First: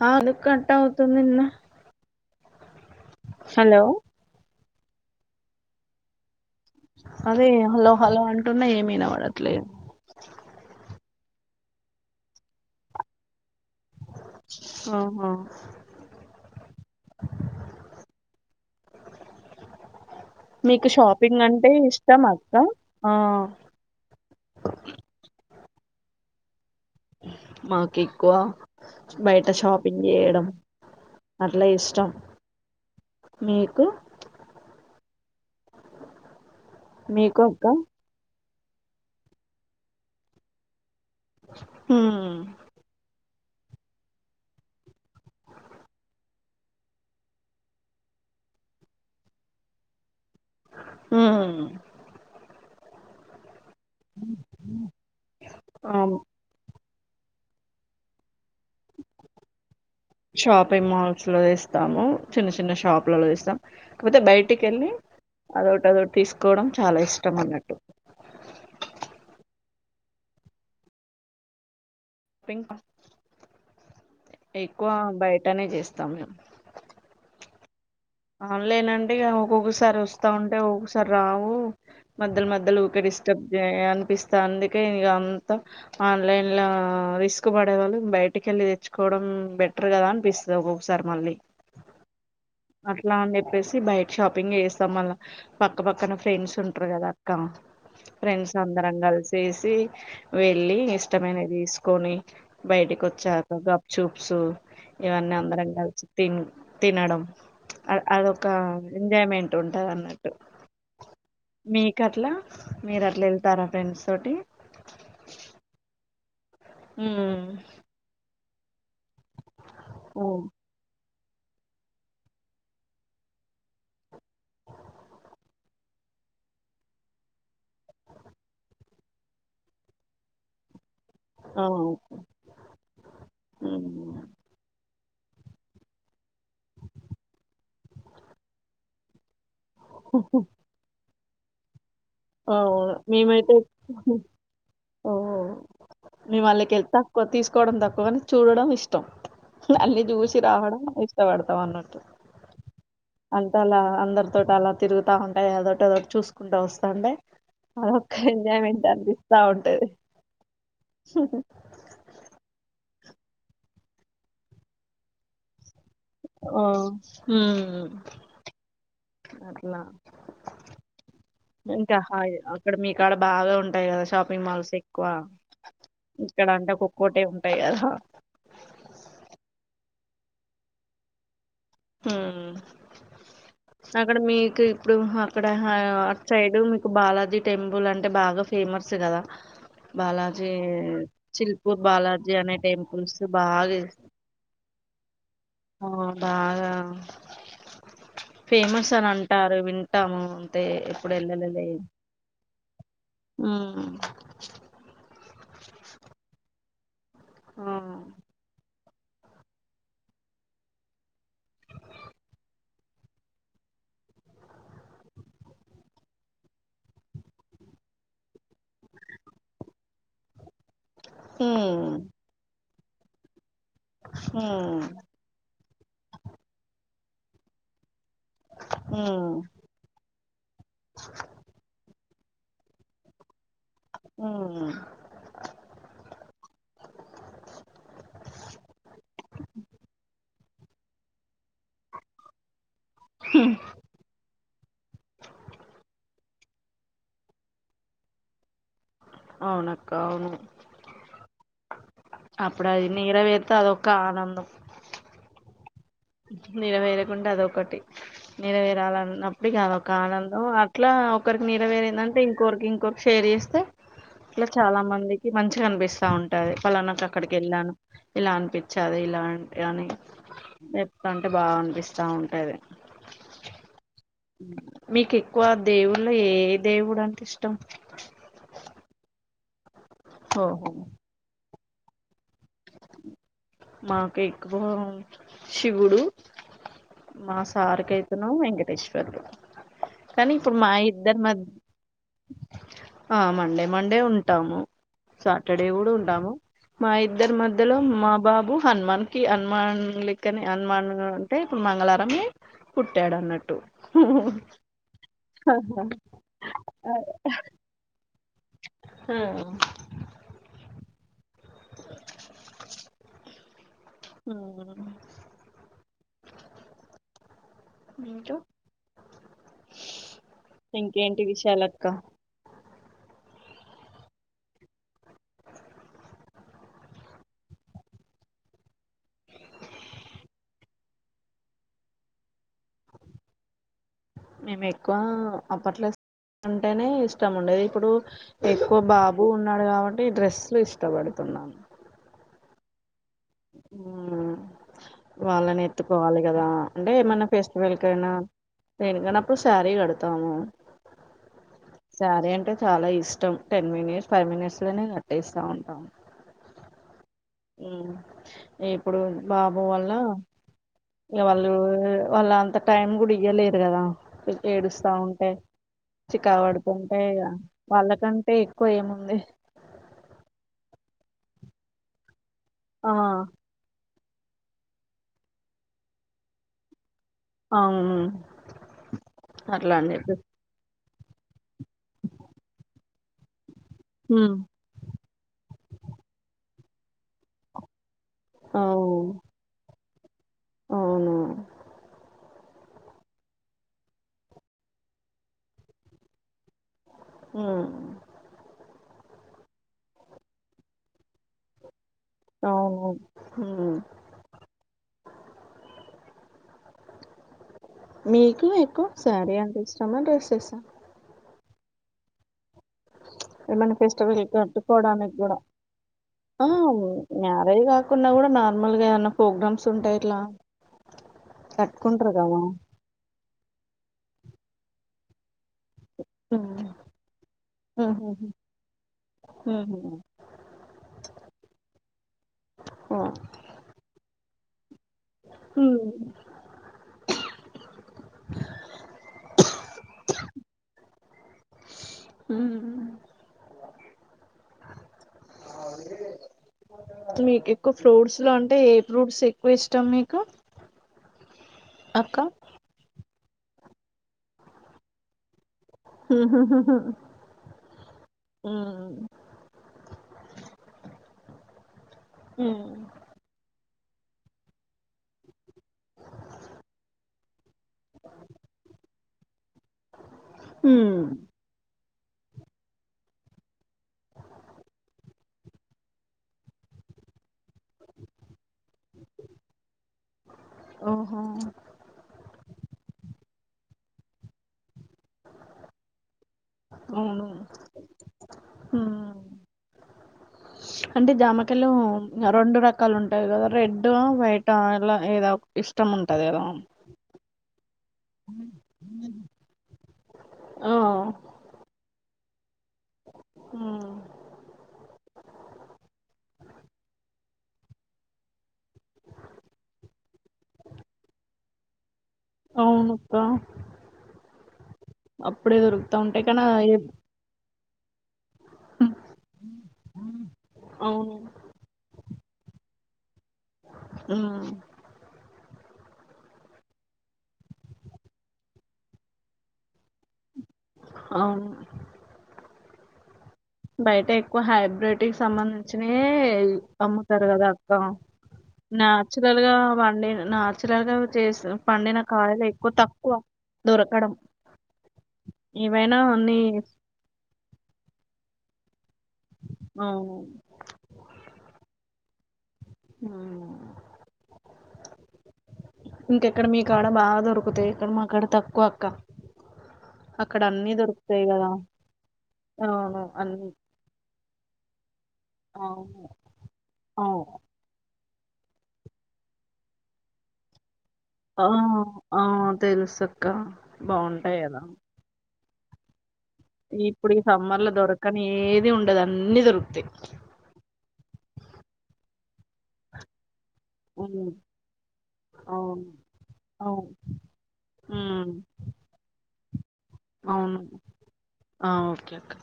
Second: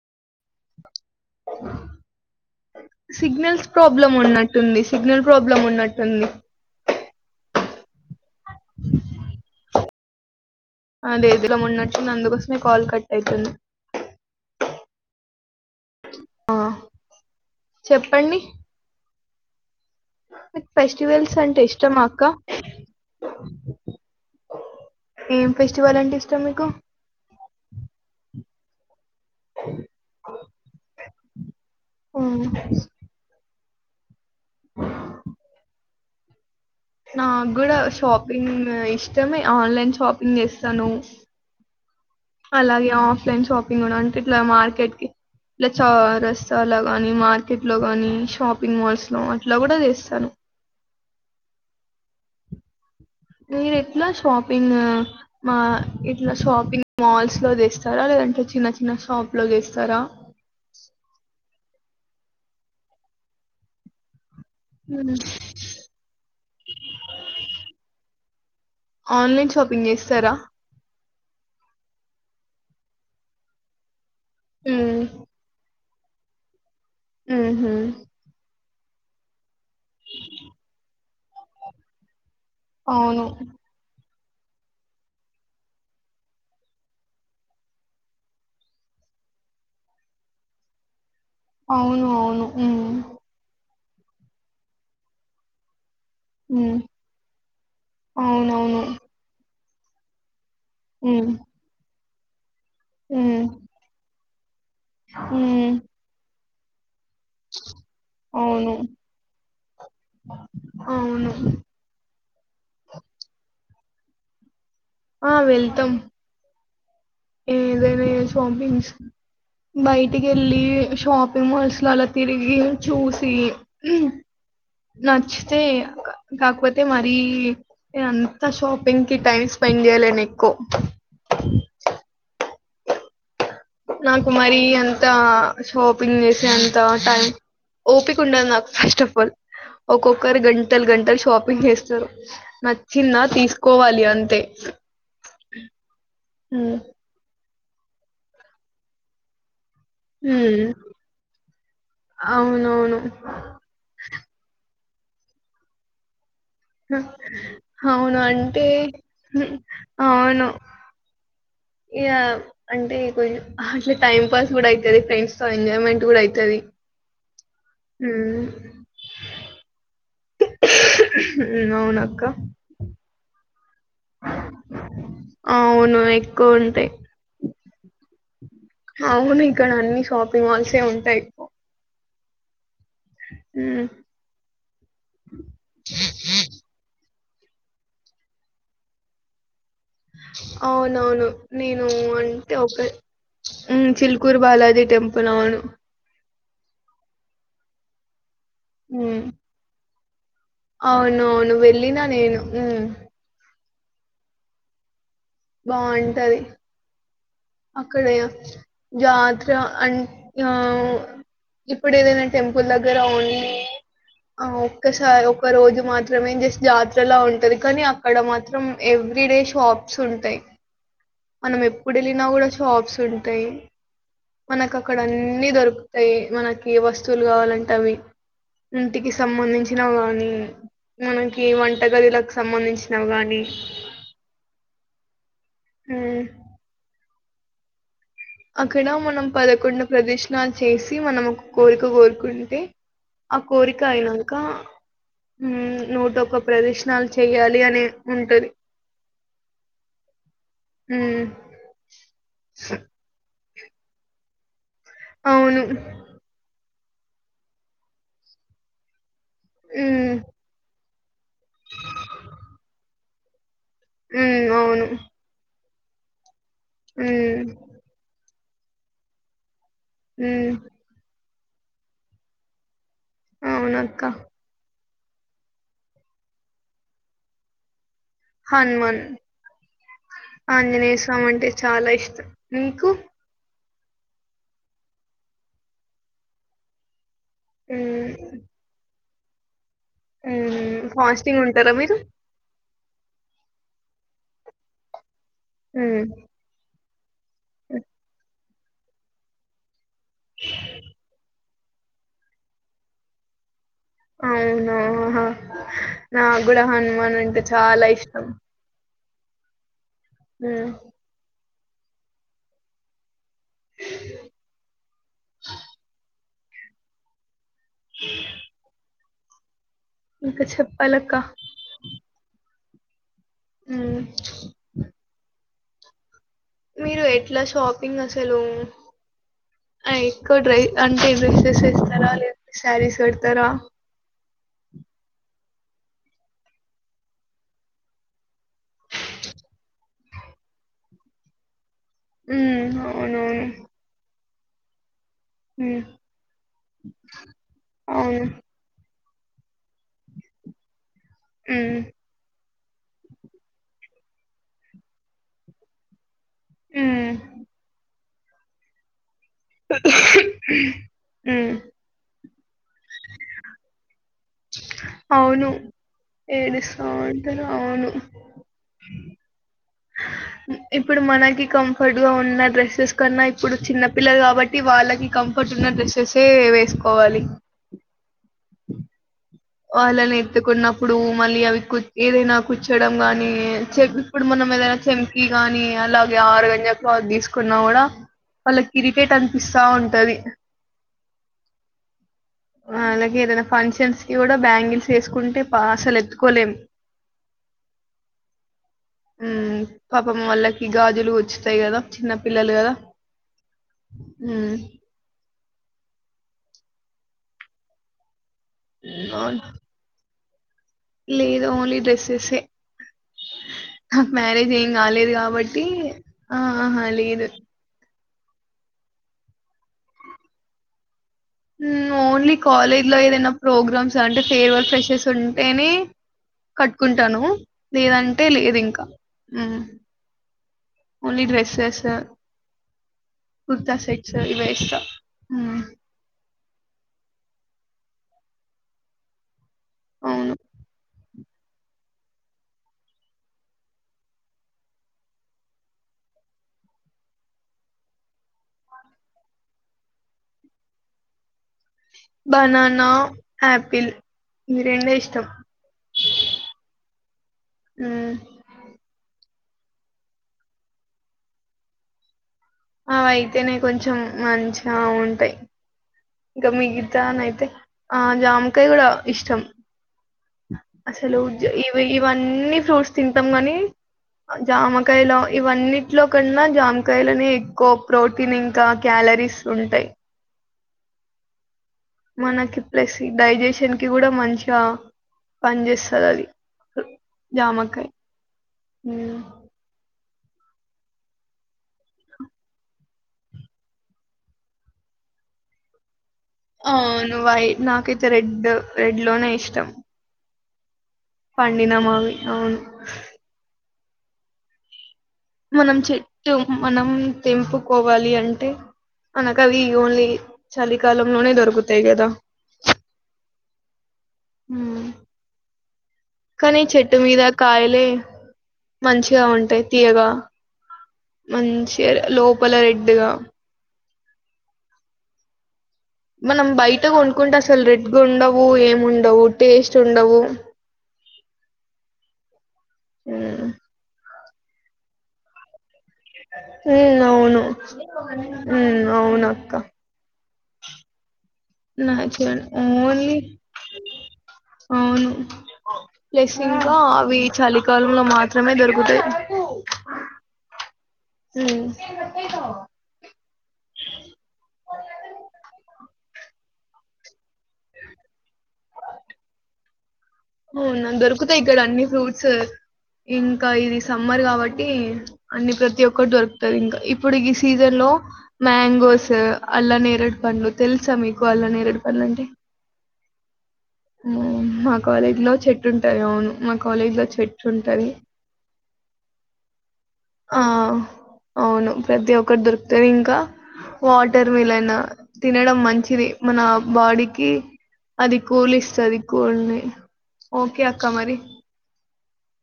హాల్లు cut అవుతుందిన్న signals problem ఉన్నాయ్ టుంది సిగ్నల్ ప్రాబ్లం ఉన్నట్టుంది. అదే హలో హలో అంటున్నా ఏమ్ వినపడట్ లేదు అది ఎదిగా ఉన్నట్టుంది అందుకోసమే కాల్ కట్ అయ్తుంది ఆహా ఆ చెప్పండి మీకు షాపింగ్ అంటే ఇష్టం అక్క ఆ ఏం ఫెస్టివల్ అంటే ఇష్టం మీకు మాకు ఎక్కువ బయట షాపింగ్ చేయడం అట్లా ఇష్టం ఉమ్, మీ కు నా మీకు అక్క కూడాడ షోప్ ఇష్టమే ఆన్లైన్ షాపింగ్ చేస్తాను [inaudible] అలాగే ఆఫలైన్ షాపింగ్ కూడా అంటే ఇట్లా మార్కెట్ కి ఇట్లా చ రస్తాల గాని మార్కెట్ లో గాని షాపింగ్ మాల్స్ లో అట్లా కూడా చేస్తాను హ నను ఎట్లా షాపింగ్ మా ఎట్లా షాపింగ్ మాల్స్ లో తెస్తారా లేదంటే చిన్న చిన్న శాప్ లోగేస్తారా తాము చిన్న చిన్న షాపులలో ఇస్తాం కాకపోతే బైట్ టికి వెళ్ళి మ్మ్. అదొటి అదొట్ తీస్క్ కోవడం చాలా ఇష్టం అన్నట్టు ఆన్లైన్ షాపింగ్ చేస్తారా పింకా ఎక్కువ ఉమ్ బయటనే చేస్తా సమే హహ ఆన్లైన్ అంటే ఇగ ఒక్కొక్కసారి వస్తా ఉంటే ఒక్కొక్కసారి రావు. మధ్యలు మధ్యలో ఊకె అవును డిస్టబ్ చేయ అనిపిస్ త అందుకే నేను ఇక అంతా ఆన్లైన్లో రిస్క్ పడేవాళ్ళు బయటికి వెళ్ళి తెచ్చుకోవడం, బెటర్ కదా అనిపిస్తుంది. ఒక్కొక్కసారి మళ్ళీ అవును అవును ఉమ్ అట్లా అని చెప్పేస్ తి బైట్ షాపింగ్ ఏస్తాం మళ్ళ పక్క పక్ క్కన ఫ్రెండ్స్ ఉమ్ ఉంటారు కదా అక్క ఫ్రెండ్స్ అవునవును అందరం కలిసేస్ తీ వెళ్ళి ఉమ్ ఇష్టమైనది తీసుకొని బయటికి ఉమ్ వచ్చాక గప్ చూప్సు ఇవన్నీ, అందరం ఉమ్ కలిసి తిను తినడం అద్ అదొక అవును ఎంజాయ్మెంట్ ఉంటది. అన్నట్టు అవును మీకు అట్లా మీరు అట్లా వెళ్తారా ఫ్రెండ్స్ తోటి ఆ వెళ్తామ్ ఏదేనే స్బింగ్స్ ఓ బయటికి వెళ్ళ షాప్ మాల్స్ లో అలా తిరిగి చూసి నచ్చితే కాకపోతే మరీ నే అంతా షాపింగ్ కి టైమ్ స్పెండ్ చేయలేను ఎక్కువ అ ఓ నాకు మరి ఎంత షాపింగ్ చేసిే ఎంత టైం ఓపిక ఉండదు నాకు ఫస్ట్ ఆఫ్ ఆల్ ఒఓకక గంటల్ గంంటల్ షాపింగ్ చేస్తారు అవు నచ్చిందా మేమైతే తీసుకోవాలి అంతే ఓ మేము వాళ్ళకి ఉమ్, వెళ్తేా తక్కువ తీసుకు కోవడం తాకువ అ చూడడం ఇష్టం అీ చూసి ఉమ్, రావడం ఇష్టపడతాం అన్నట్టు అవునవును అంటే అలా అందరితోటి అలా తిగుతా ఉంటయి ఏదటిోదోటి చూసుకుంటా వస్తాంటే అదొక్క అవును అంటే ఎంజాయ్మెంట్ అనిపిస్తా ఉంటది అవును ఇ అంటే కొంచం అట్లా టైం పాస్ కూడా అయితుంది ఫ్రెండ్స్ తో ఎంజాయ్మెంట్ కూడా అవుతుంది ఓ అట్లా ఉమ్ ఇంకా హా్ అవునక్క అక్కడ మీకాడ బాగా ఉంట ఉంటాయి కదా షాపింగ్ మాల్స్ ఎక్కువ అవును ఇక్కడ ఎక్కువ అంటే ఉంటాయి ఓక్కోటే ఉంటాయి కదా అవును ఇక్కడ అన్ని షాపింగ్ మాల్సే ఉంటాయి ఎక్కో హ్మ్మ్ అక్కడ మీకు ఇప్పుడు అక్కడ అటు సైడ్ మీకు బాల టెంపుల్ అంటే బాగా ఫేమస్ కదా బాలాజీ అవునవును చిల్పూర్ నేను బాలాజీ అనే అంటే ఒక టెంపుల్స్ బాగా చిల్కూరు బాలాజీ టెంపుల్ అవును ఆ బాగా ఫేమస్ అని అంటారు విం టాం అవును అవును వెళ్ళిన నేను మ్ ఉమ్ బావుంటది ఉమ్ అక్కడ ఎయెచ్చు జాతర అం ఆ ఇప్పుడు ఏదైనా టెంపుల్ దగ్గర ఉం ఆ ఒక్కసారి ఒక్క రోజు మాత్రమే జస్ట్ జాతరలా ఉంటది కానీ అక్కడ మాత్రం ఎవ్రీ డే షాప్స్ ఉంటాయి మ్ న షాప్స్ ఉంటాయి మనకు ఉమ్ అక్కడ అన్ని దొరుకు తాయి మనకి వస్తువులు కావాలంటే అవి ఇంటికి సంబంధించినవి కాని మనకి వంటగదిలకు సంబంధించినవి గానీ ఊమ్ ఉమ్ అక్కడ మనం పదకొండు ప్రదక్షిణాలు చేసి మనము ఒక కోరిక కోరుకుంటే ఆ కోరిక అయినాక ఉ నూటోక ప్రదక్షిణాలు చెయ్యాలి అనే ఉంటది అవునక్క అవును ఉమ్ అప్పుడు అది నెరవేరి తె అదొక ఆనందం అవును నెరవేరకుంటె అదొకటి నెరవేరాలన్న ఇగ అది ఒక ఉమ్ ఆనందం ఇట్లా ఒకరికి నెరవేరిందంటే ఇంకొరికి ఇంకొరికి షేర్ చేస్తే ఉమ్ ఇలా చాలా అవును మందికి మంచి కనిపిస్తా ఉం టది పలానాకు అక్కడికి ఉమ్ వెళ్ళాను ఇలా అనిపించాలి ఇలాంటి అని మ్ చెప్తాంటే బాగా అనిపిస్తా ఉంటాది అవును అక్క మీకు ఎక్కువ దేవుళ్ళ ఏ దేవుడు అంటే ఇష్టం హనుమాన్ ఓహో ఆంజనేయ స్వామి అంటే ఇ చాలా ఇష్టం మీకు మాకు ఎక్కువ శివుడు మా సార్కి మ్మ్ అైతున్నా వెంకటేష్ ఇద్దరి ఫాస్టింగ్ మధ్య ఉంటారా మీరు ఆ మండే మండే ఉంటాము సాటర్డే కూడా మ్మ్ ఉంటాము మా ఇద్దరు మధ్యలో మా బాబు హనుమాన్ క అనుమాన్ క్కని అనుమానంగా అంటే ప్పుడు మంగళారమే పుట్టాడు అన్నట్టు అవునాహా నాకు కూడా హనుమాన్ అంటే చాలా ఇష్టం హ హ అ అంట ఇకా చెప్పాలక్క ఇంకేంటి విషయాలక్క అ మీరు ఎట్లా షాపింగ్ అసలు ఎక్కువ డ్ర అంటే డ్రెస్సెస్ ఇస్తారా లేంట శారీస్ పెడతారా మేము ఎక్కువ అప్పట్లో అంటేనే ఇష్టం ఉండేది ఇప్పుడు ఎక్కువ బాబు ఉన్నాడు కాబట్టి ఈ డ్రెస్లు ఇష్టపడుతున్నాము అ అవునవును మ్మ్ వాళ్ళని మ్మ్ ఎత్తుకోవాలి కదా అంటే ఏమన్నా ఫెస్టివల్ కైనా అవును దేనికన్నా అప్పుడు శారీ కడతాము మ్మ్ శారీ అంటే చాలా ఇష్టం టెన్ మినిట్స్ ఫైవ్ మినిట్స్ లోనే కట్టేస్తా ఉంటాను మ్మ్ ఇప్పుడు బాబు వల్ల ఇ వాళ్ళు మ్మ్ వాళ్ళ అంత అంత టైం గుడి ఇయ్యలేదు కదా ఏడుస్తా ఉంటాయి అవును చికా ఏడుస్తా పడుకుంటాయి ఉంటారు అవును వాళ్ళకంటే ఎక్కువ ఏముంది ఇప్పుడు మనకి కంఫర్ట్ గా ఉన్నది ఆ డ్రెస్సెస్ కన్నా ఇప్పుడు చిన్న పిల్లలు కాబట్టి వాళ్ళకి కంఫర్ట్ ఉన్న డ్రెస్సెస్ వేసుకోవాలి అవు వా అళ్లానే ఎతుకున్న ఇప్పుడు మళ్ళీ అవి ఏదైనా కూర్చోడం కానీ ఇప్పుడు మ్మ్ మనం ఏదైనా చెంకి గానీ అలాగే ఆరు గంజకు తీసుకున్నా కూడా వాళ్ళ ఇరిటేట్ అనిపిస్తా ఉంటు అది అవునా అలాగే ఏదైనా ఫంక్షన్స్ ఇ కూడా బ్యాంగిల్స్ వేసుకుంటే అసలు ఎత్తుకోలేం ఉమ్ ఉమ్ పాపం వాళ్లకి గాజులు గుచ్చుతాయి కదా చిన్న పిల్లలు కదా అవును మ్మ్ మ్మ్ మీ కు ఎక్కువ సారీ అంటే ఇష్టమ డ్రెస్ స్సా లేదు ఓన్లీ డ్రెస్సెస్సే ఏమైనా నాకు ఫెస్టివల్‌కి మ్యారేజ్ ఏం కాలేదు కట్టుకోవడానికి గూడా కాబట్టి ఆహహా లేదు. కున్నా కూడా నార్మల్గా ఏమన్నా ప్రోగ్రామ్స్ ఉంటాయి ఇట్లా ఉమ్ కట్టుకుంటారు ఓన్లీ గదా! కాలేజ్ లో ఏదైనా ప్రోగ్రామ్స్ అంటే ఫేయిర్వల్ ఫ్రెషెర్స్ ఉంటేనే హ్మ్. కట్టుకుంటాను లేదంటే హుహుహు. లేదు ఇంకా మ్మ్ హుహు. ఓన్లీ డ్రెస్సెస్ ఆ! కుర్తా సెట్స్ వేస్తా హ్మ్ అవును హు మీకు ఎక్కువ ఫ్రూట్స్ లో అంటే ఏ ఫ్రూట్స్ ఎక్కువ ఇష్టం మీకు అక్క. బనానా ఆపిల్ ఇవి రెండే ఇష్టం మ్ హు హు హు హ్మ్, హు హ్మ్. ఆవి అయితేనేతే కొంచెం మంచిగా ఉంటాయి ఇంకా మిగతా నైయితే ఆ జామకాయ కూడా ఇష్టం హ్మ్. అసలు జ ఈ ఇవన్నీ ఫ్రూట్స్ తింటాం గాని జామకాయలో ఇవన్నింటిలో కన్నా జామకాయలోనే ఎక్కువ ప్రోటీన్ ఇంకా క్యాలరీస్ ఉంటాయి ఓహో మనకి ప్లస్ డైజెషన్ కి కూడా మంచిగా పని చేస్తారు అది అవును. జామకాయ హ్మ్. అంటే జామకాలు రెండు రకాలు ఉంటాయి కదా రెడ్ వైట్ ఇలా ఏదో ఇష్టం ఉంట ఆ నువ్యి నా ఇతే రెడ్ రెడ్ లోనే ఇష్టం ఆ పండిన మావి అవును మ్మ్ మనం చెట్టు మనం తెంపుకోవాలి అంటే మనకు అవి ఓన్లీ చలికాలంలోనే దొరుకుతాయి. కదా అవునుక్కా ఉమ్. అప్పుడే పెరుగ్ త ఉంటే కనా కానీ ఏద్ చెట్టు మీద కాయలే మంచిగా ఉంటాయి తీయగా అవును మంచిగ రే లోపల రెడ్డుగా హ్మ్ మనం బయట కొనుకుంటే అసలు రెడ్గా ఉండవు. ఏం ఉండవు టేస్ట్ ఉండవు. అవును ఉమ్ బయట ఇప్ క్కువ హైబ్ర్రిటిక్ సంబంధించ్ చ్చినయే ఉమ్, అమ్ముతారు. అవును కదా అక్క ఉమ్ అవును న్యాచురల్ గా అక్క పండిన న్యాచురల్ గా చేసి పండిన నాచురల్ కాయలు ఎక్కువ తక్కువ ఓన్లీ దొరకడం, అవును ఏవైనా ప్లస్ అన్ని స్ త్రమే దొరుకుతయ్ హ్మ్ ఆ ఇంకెక్కడ మీ కాడ బాగా దొరుకుతాయి. ఇక్కడ మా కాడ తక్కువ అక్క అక్కడ అన్నీ అవునా దొరుకుతాయి కదా ఇక్కడ అన్ని ఫ్రూట్స్ అవును ఇంకా అన్ని ఇది సమ్మర్ కావట్ టి అన్ని ప్రతి అవును ఒక్కరు దొరుకుతంది ఇంకా ఇప్పుడు అవు ఈ సీజన్ లో మ్యాంగోస్ అల్లో నేరట్ పండ్లు తెల్ ఆ ఆ తెలుసు క్కా బాగుంటాయి కదా ఇ లో చెట్టు ఉంటాయి అవును మా కాలేజీలో ఇప్పుడు సమ్మర్ లో చెట్టుంటది. దొరకని ఏది ఉండదు అన్ని దొరుకుతాయి అక్కడ దొరుకుతనే ఇంకా వాటర్ హ్మ్ మిలన్ తినడం అవును మంచిది మన అవును బాడీకి అది హ్మ్ కూల్ ఇస్తది కూల్ ని అవును ఆ ఓకే కా